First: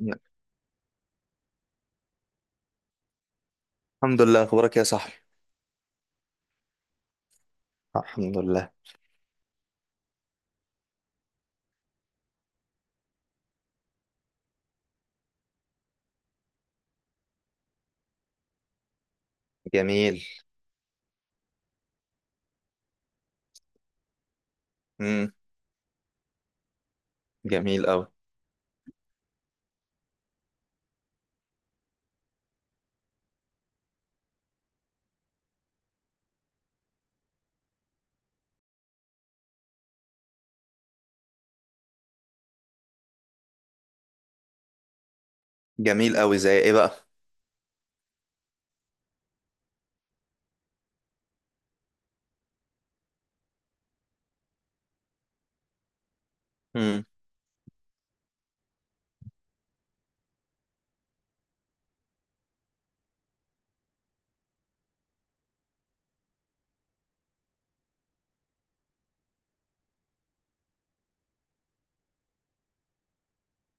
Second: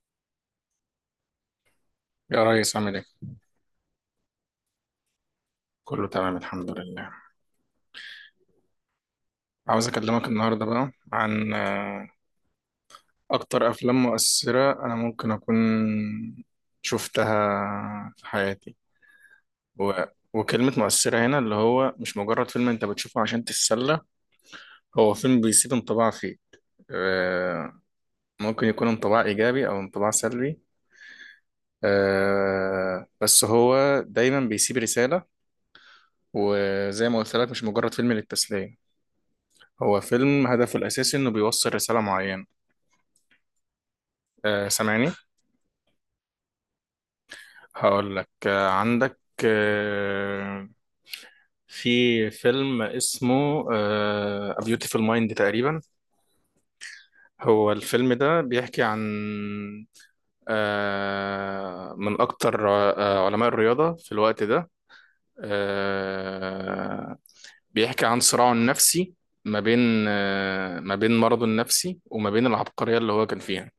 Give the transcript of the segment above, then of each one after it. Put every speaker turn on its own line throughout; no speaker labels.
يلا.
يا ريس عامل ايه؟
الحمد لله، اخبارك يا صاحبي.
كله تمام الحمد لله.
الحمد لله.
عاوز اكلمك النهارده بقى عن اكتر افلام مؤثرة انا ممكن اكون شفتها في حياتي. و...
جميل.
وكلمة مؤثرة هنا اللي هو مش مجرد فيلم انت بتشوفه عشان تتسلى. هو
امم.
فيلم بيسيب انطباع فيك. آه،
جميل قوي.
ممكن يكون انطباع ايجابي او انطباع سلبي. بس هو دايما بيسيب رسالة. وزي ما قلت لك مش مجرد فيلم للتسلية. هو فيلم هدفه الأساسي إنه بيوصل رسالة معينة. سامعني.
جميل قوي، زي ايه بقى؟
هقول لك عندك. آه، في فيلم اسمه A Beautiful Mind تقريبا.
امم.
هو الفيلم ده بيحكي عن من أكتر علماء الرياضة في الوقت ده. آه، بيحكي عن صراعه النفسي ما بين، ما بين مرضه النفسي وما بين العبقرية اللي هو كان فيها.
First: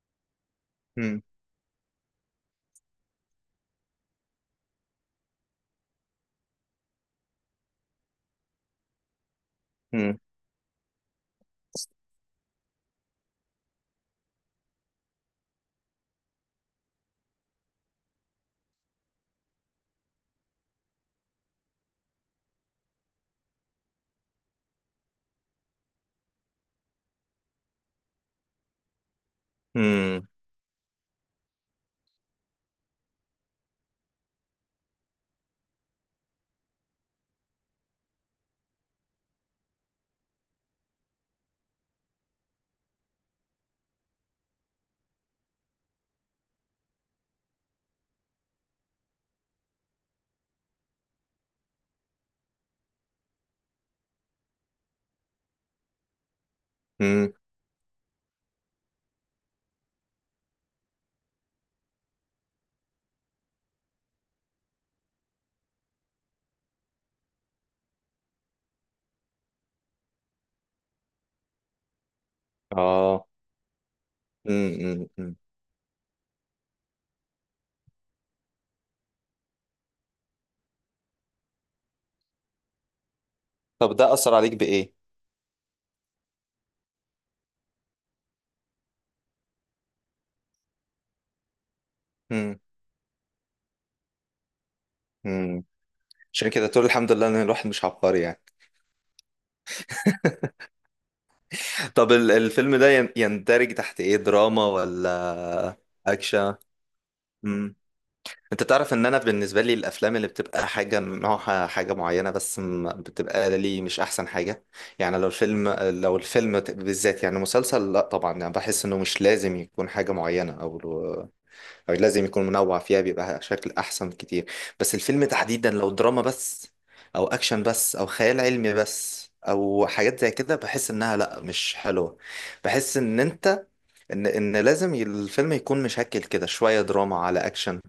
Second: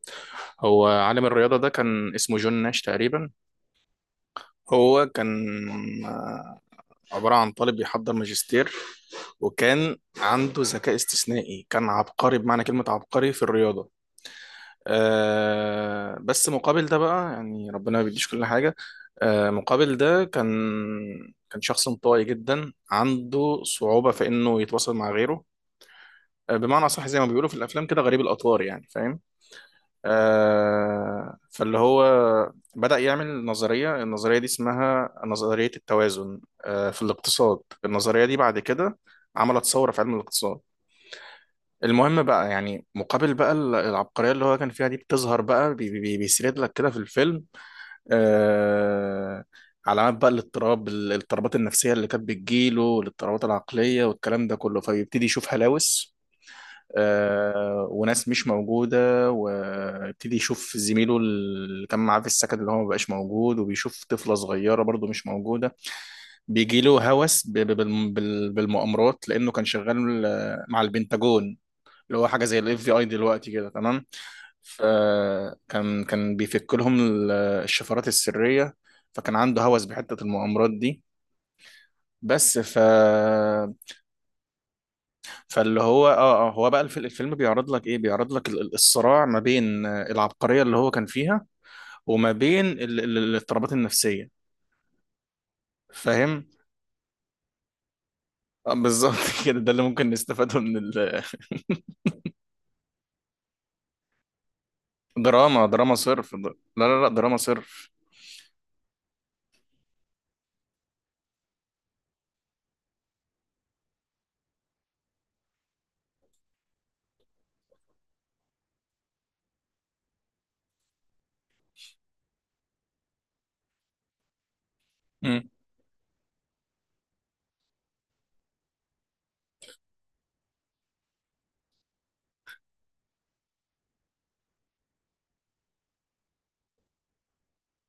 هو
امم.
عالم الرياضة ده كان اسمه جون ناش تقريبا. هو كان آه، عبارة عن طالب بيحضر ماجستير. وكان
امم.
عنده ذكاء استثنائي، كان عبقري بمعنى كلمة عبقري في الرياضة. بس مقابل ده بقى يعني ربنا ما بيديش كل حاجة. مقابل ده كان، شخص انطوائي جدا عنده صعوبة في إنه يتواصل مع غيره. بمعنى أصح زي ما بيقولوا في الأفلام كده غريب الأطوار، يعني فاهم.
امم.
فاللي هو بدأ يعمل نظرية. النظرية دي اسمها نظرية التوازن في الاقتصاد. النظرية دي بعد كده عملت ثورة في علم الاقتصاد. المهم بقى، يعني مقابل بقى العبقرية اللي هو كان فيها دي، بتظهر بقى بيسرد لك كده في الفيلم آه، علامات بقى الاضطراب، الاضطرابات النفسية اللي كانت بتجيله، والاضطرابات العقلية والكلام ده كله. فبيبتدي يشوف هلاوس
امم.
وناس مش موجودة، ويبتدي يشوف زميله اللي كان معاه في السكن اللي هو مبقاش موجود، وبيشوف طفلة صغيرة برضو مش موجودة. بيجيله هوس بالمؤامرات، لأنه كان شغال مع البنتاجون. اللي هو حاجة زي الاف بي اي
اه.
دلوقتي كده، تمام.
امم. امم. أمم.
فكان، بيفك لهم الشفرات السرية. فكان عنده هوس بحتة المؤامرات دي. بس ف
طب ده اثر عليك بايه؟
فاللي هو هو بقى الفيلم بيعرض لك ايه؟ بيعرض لك الصراع ما بين العبقرية اللي هو كان فيها، وما
امم.
بين الاضطرابات النفسية،
امم.
فاهم.
عشان كده تقول الحمد لله ان الواحد مش عبقري يعني.
بالظبط. كده، ده اللي ممكن نستفاده من
طب الفيلم ده يندرج تحت ايه، دراما ولا
دراما صرف. لا
اكشن؟
لا لا، دراما صرف.
انت تعرف ان انا بالنسبه لي الافلام اللي بتبقى حاجه نوعها حاجه معينه بس بتبقى لي مش احسن حاجه. يعني لو الفيلم بالذات، يعني مسلسل، لا طبعا، يعني بحس انه مش لازم يكون حاجه معينه، او لازم يكون منوع فيها بيبقى شكل احسن كتير. بس الفيلم
مم.
تحديدا لو دراما بس، او اكشن بس، او خيال علمي بس، او حاجات زي كده، بحس انها لا مش حلوه. بحس ان انت ان لازم الفيلم يكون مشكل كده شويه دراما على اكشن.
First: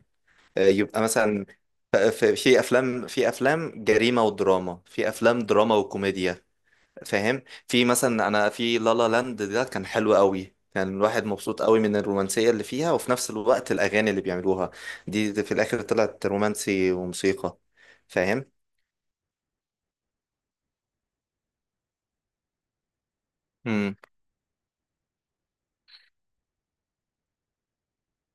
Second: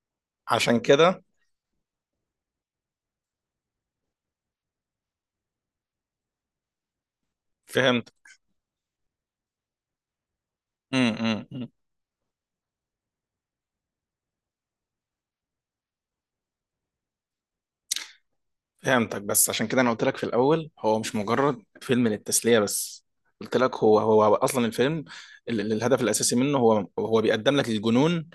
عشان
يبقى
كده
مثلا في افلام جريمه ودراما، في افلام دراما وكوميديا. فاهم؟ في
فهمت.
مثلا انا، في لالا لاند ده كان حلو قوي، كان
مم،
الواحد
مم،
مبسوط
مم.
قوي من الرومانسيه اللي فيها وفي نفس الوقت الاغاني اللي بيعملوها دي في الاخر طلعت رومانسي وموسيقى. فاهم؟
فهمتك. بس عشان كده انا قلت لك في الاول هو مش مجرد فيلم للتسليه بس. قلت لك
امم.
هو اصلا الفيلم، الهدف الاساسي منه هو بيقدم لك الجنون،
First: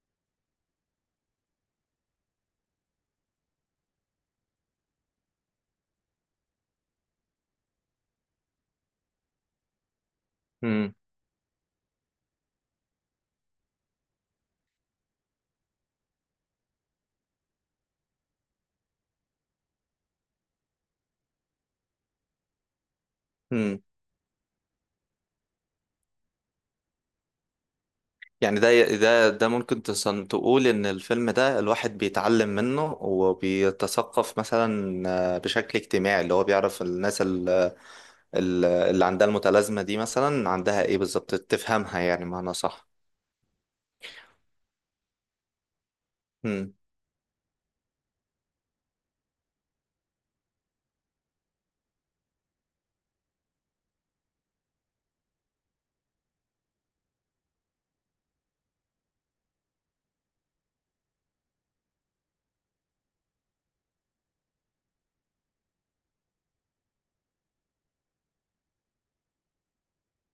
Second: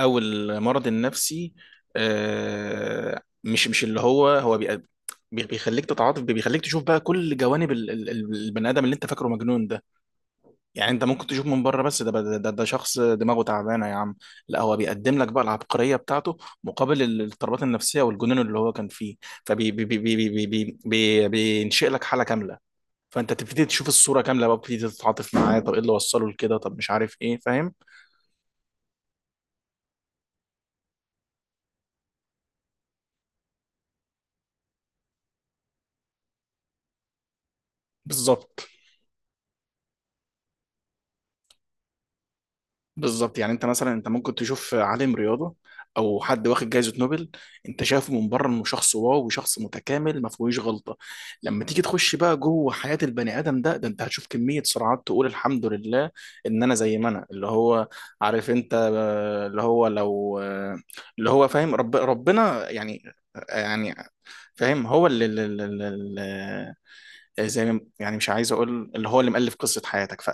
او المرض النفسي. مش، اللي هو بيخليك تتعاطف، بيخليك تشوف بقى كل جوانب البني ادم اللي انت فاكره مجنون ده. يعني
امم.
انت ممكن تشوف من بره بس ده، ده شخص دماغه تعبانه يا عم. لا، هو بيقدم لك بقى العبقريه بتاعته مقابل الاضطرابات النفسيه والجنون اللي هو كان فيه. فبي بي بي بي بي بي بي بينشئ لك حاله كامله. فانت تبتدي
امم.
تشوف الصوره كامله بقى، بتبتدي تتعاطف معاه. طب ايه اللي وصله لكده، طب مش عارف ايه، فاهم.
يعني ده ممكن تقول ان الفيلم ده الواحد بيتعلم منه وبيتثقف مثلا. بشكل اجتماعي اللي هو بيعرف الناس
بالظبط.
اللي عندها المتلازمة دي مثلا عندها ايه بالظبط، تفهمها يعني معنى صح.
بالظبط، يعني انت مثلا، انت ممكن تشوف عالم رياضه او حد واخد
مم.
جائزه نوبل، انت شايفه من بره انه شخص واو، وشخص متكامل ما فيهوش غلطه. لما تيجي تخش بقى جوه حياه البني ادم ده، انت هتشوف كميه صراعات تقول الحمد لله ان انا زي ما انا. اللي هو عارف انت اللي هو لو اللي هو فاهم، ربنا يعني. يعني فاهم، هو اللي زي يعني مش عايز اقول اللي هو اللي مؤلف قصه حياتك،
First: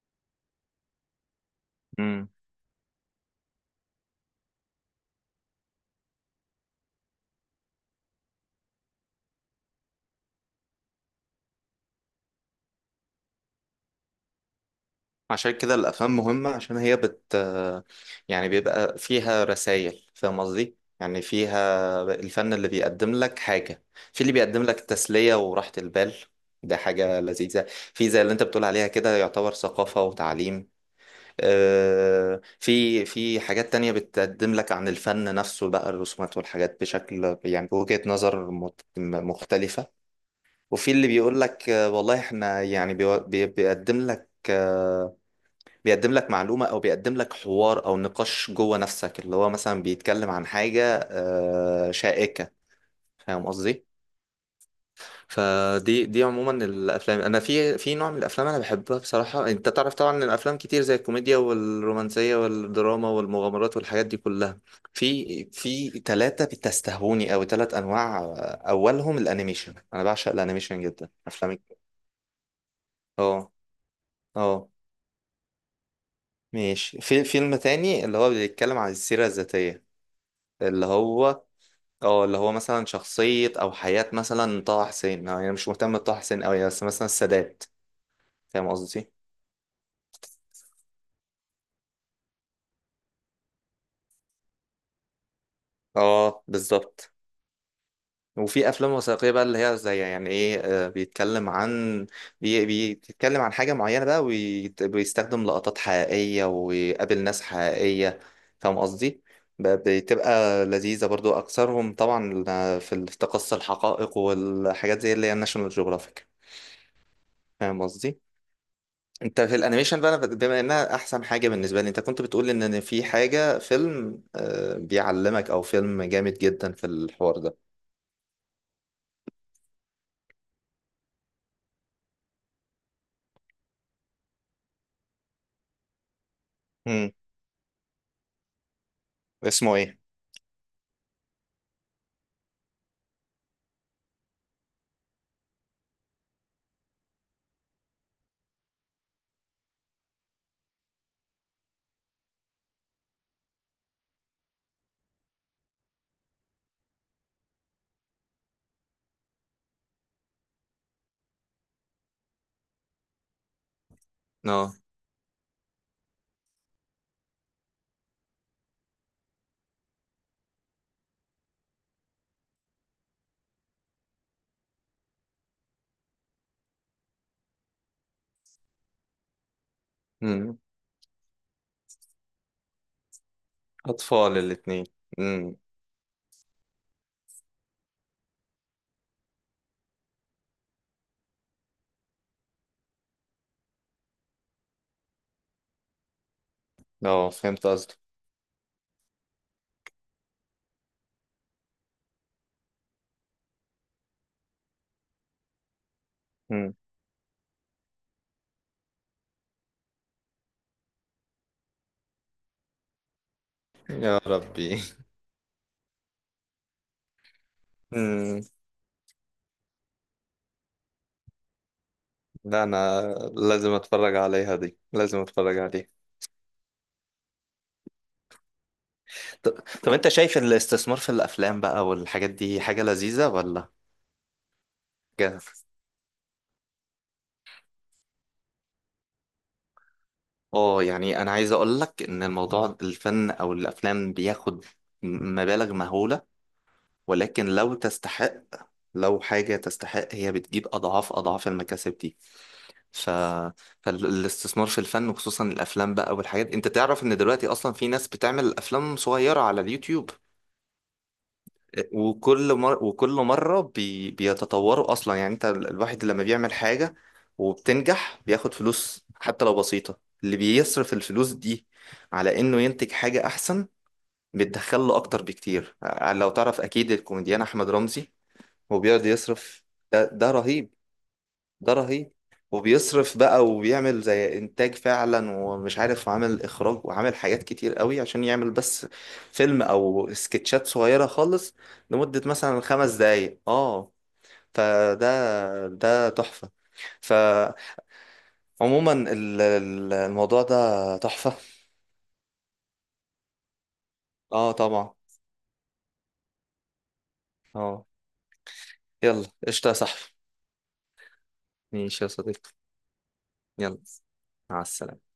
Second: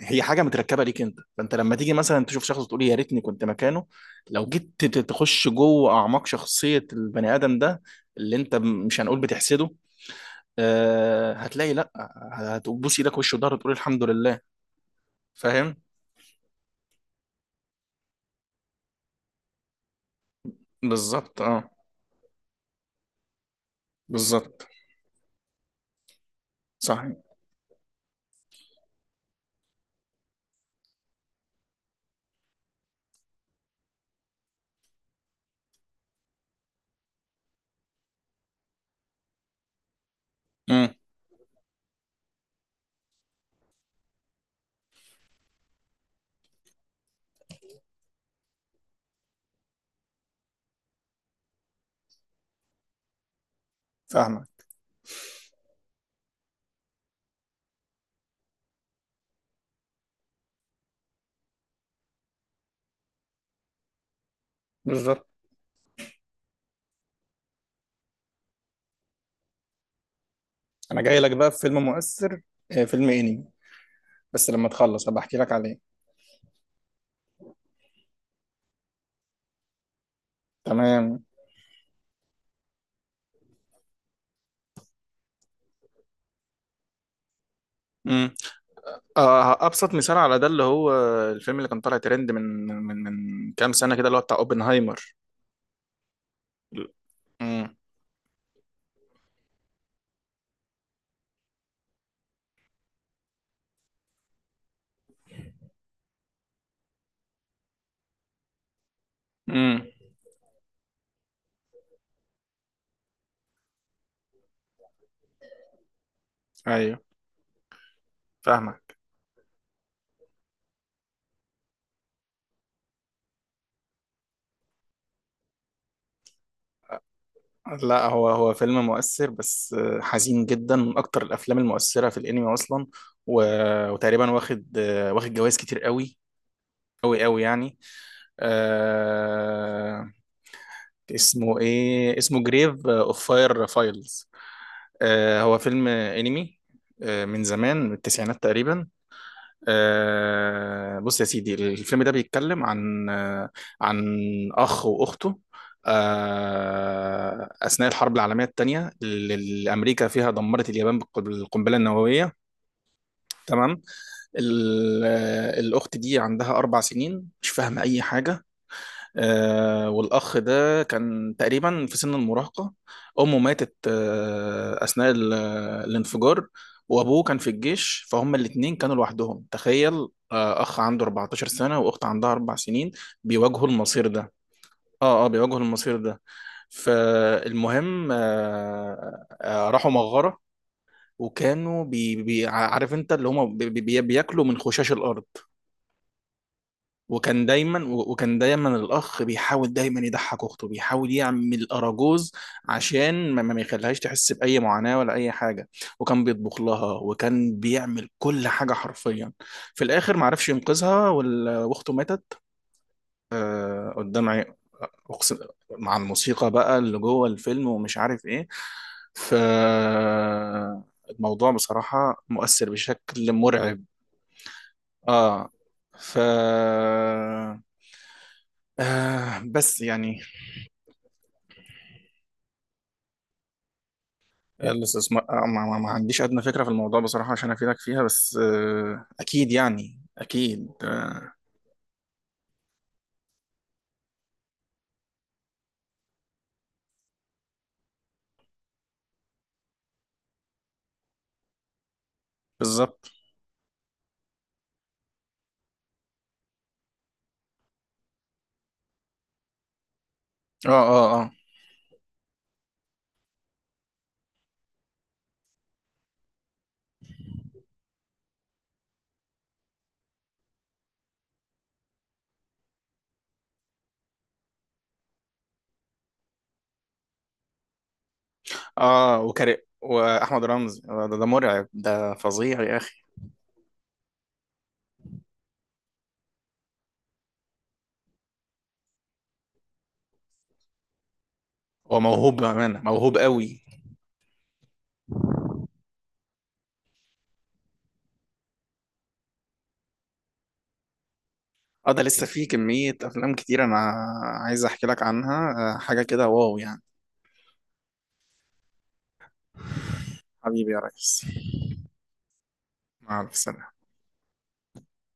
فهي حاجه متركبه ليك انت. فانت لما تيجي مثلا
مم.
تشوف شخص تقول يا ريتني كنت مكانه، لو جيت تخش جوه اعماق شخصيه البني ادم ده اللي انت مش هنقول بتحسده، هتلاقي لا، هتبوس ايدك وش وضهر وتقول الحمد لله.
عشان كده
فاهم.
الأفلام مهمة عشان هي بت... يعني بيبقى فيها رسائل، فاهم قصدي؟ يعني
بالظبط، اه.
فيها الفن اللي بيقدم لك حاجة. في اللي بيقدم
بالظبط.
لك تسلية وراحة البال، ده
صح.
حاجة لذيذة. في زي اللي انت بتقول عليها كده يعتبر ثقافة وتعليم. في حاجات تانية بتقدم لك عن الفن نفسه بقى، الرسومات والحاجات بشكل يعني بوجهة نظر مختلفة. وفي
امم.
اللي بيقول لك والله احنا يعني بيقدم لك بيقدم لك معلومة، أو بيقدم لك حوار أو نقاش جوه نفسك اللي هو مثلا بيتكلم عن حاجة شائكة. فاهم قصدي؟
فاهمك.
فدي عموما الافلام، انا في نوع من الافلام انا بحبها بصراحه. انت تعرف طبعا ان الافلام كتير زي الكوميديا والرومانسيه والدراما والمغامرات والحاجات دي كلها.
بالظبط.
في ثلاثه بتستهوني قوي، 3 انواع. اولهم الانيميشن، انا بعشق الانيميشن
انا
جدا،
جاي لك بقى في
افلام.
فيلم مؤثر، فيلم انمي.
اه.
بس لما
اه.
تخلص هبقى احكي لك عليه.
ماشي. في فيلم تاني اللي هو بيتكلم عن السيره الذاتيه، اللي
تمام.
هو، اه اللي هو مثلا شخصيه او حياه مثلا طه حسين، يعني انا يعني مش مهتم بطه حسين قوي، بس مثلا السادات.
مم.
فاهم قصدي؟
ابسط مثال على ده اللي هو الفيلم اللي كان طالع ترند من، كام سنه كده، اللي هو بتاع اوبنهايمر.
اه بالظبط.
امم.
وفي افلام وثائقيه بقى اللي هي زي، يعني ايه، بيتكلم عن بيتكلم عن حاجه معينه بقى، وبيستخدم لقطات حقيقيه ويقابل ناس حقيقيه. فاهم قصدي؟
امم.
بتبقى لذيذه برضو اكثرهم طبعا، في التقصي الحقائق والحاجات زي اللي هي ناشونال جيوغرافيك.
ايوه.
فاهم قصدي؟
فاهمك.
انت في الانيميشن بقى، أنا بما انها احسن حاجه بالنسبه لي، انت كنت بتقول ان في حاجه فيلم بيعلمك او فيلم جامد جدا في الحوار.
لا، هو هو فيلم مؤثر بس حزين جدا، من اكتر الافلام المؤثره في الانمي اصلا. و... وتقريبا واخد، واخد جوائز كتير قوي
ده
قوي قوي يعني.
اسمه ايه؟
آه... اسمه ايه؟ اسمه جريف اوف فاير فايلز. هو فيلم انمي من زمان، من التسعينات تقريبا. بص يا سيدي، الفيلم ده بيتكلم عن عن أخ وأخته أثناء الحرب العالمية الثانية اللي أمريكا فيها دمرت اليابان بالقنبلة النووية، تمام.
اه.
الأخت دي عندها 4 سنين، مش فاهمة أي حاجة. والأخ ده كان تقريبا في سن المراهقة. أمه ماتت أثناء الانفجار، وأبوه كان في الجيش، فهم الاتنين كانوا لوحدهم، تخيل.
امم.
أخ عنده 14 سنة وأخت عندها 4 سنين، بيواجهوا المصير ده.
اطفال الاتنين. امم.
بيواجهوا المصير ده. فالمهم راحوا مغارة، وكانوا عارف انت اللي هم بي بي بياكلوا من خشاش الارض.
اه فهمت قصدك.
وكان دايما الاخ بيحاول دايما يضحك اخته، بيحاول يعمل اراجوز عشان ما يخليهاش تحس باي معاناه ولا اي حاجه. وكان بيطبخ
امم.
لها، وكان بيعمل كل حاجه حرفيا. في الاخر ما عرفش ينقذها، واخته ماتت
يا
قدام
ربي.
أقسم- مع الموسيقى بقى اللي جوه الفيلم، ومش عارف
امم.
ايه. ف، الموضوع بصراحه
لا
مؤثر
انا
بشكل
لازم
مرعب.
اتفرج عليها دي، لازم
اه.
اتفرج عليها.
ف،
طب,
بس
طب انت
يعني.
شايف الاستثمار في الافلام بقى والحاجات دي حاجة لذيذة ولا
الاستثمار،
جهل؟
ما عنديش ادنى فكره في الموضوع بصراحه عشان افيدك فيها. بس اكيد، يعني اكيد
اه يعني انا عايز اقول لك ان الموضوع، الفن او الافلام بياخد مبالغ مهولة، ولكن لو تستحق، لو حاجة تستحق هي بتجيب اضعاف اضعاف المكاسب دي.
بالظبط،
ف... فالاستثمار في الفن وخصوصا الافلام بقى والحاجات، انت تعرف ان دلوقتي اصلا في ناس بتعمل افلام صغيره على اليوتيوب.
اه اه اه
وكل وكل مره بيتطوروا اصلا. يعني انت الواحد لما بيعمل حاجه وبتنجح بياخد فلوس حتى لو بسيطه، اللي بيصرف الفلوس دي على انه ينتج حاجه احسن بتدخل له اكتر بكتير. لو تعرف اكيد الكوميديان احمد رمزي، هو بيقعد
اه، وكاري
يصرف. ده
واحمد
رهيب.
رمزي ده، مرعب،
ده رهيب.
ده فظيع يا اخي.
وبيصرف بقى وبيعمل زي انتاج فعلا، ومش عارف، وعامل اخراج وعامل حاجات كتير قوي عشان يعمل بس فيلم او سكتشات صغيرة خالص
هو
لمدة
موهوب
مثلا
بامانه،
خمس
موهوب
دقايق
قوي.
اه. فده ده تحفة. فعموما الموضوع ده تحفة.
اه، ده لسه في كميه افلام كتير انا
اه
عايز احكي
طبعا.
لك عنها. حاجه كده واو يعني.
اه يلا قشطة يا صاحبي.
حبيبي يا ريس.
ماشي يا صديقي.
مع السلامه.
يلا مع السلامة.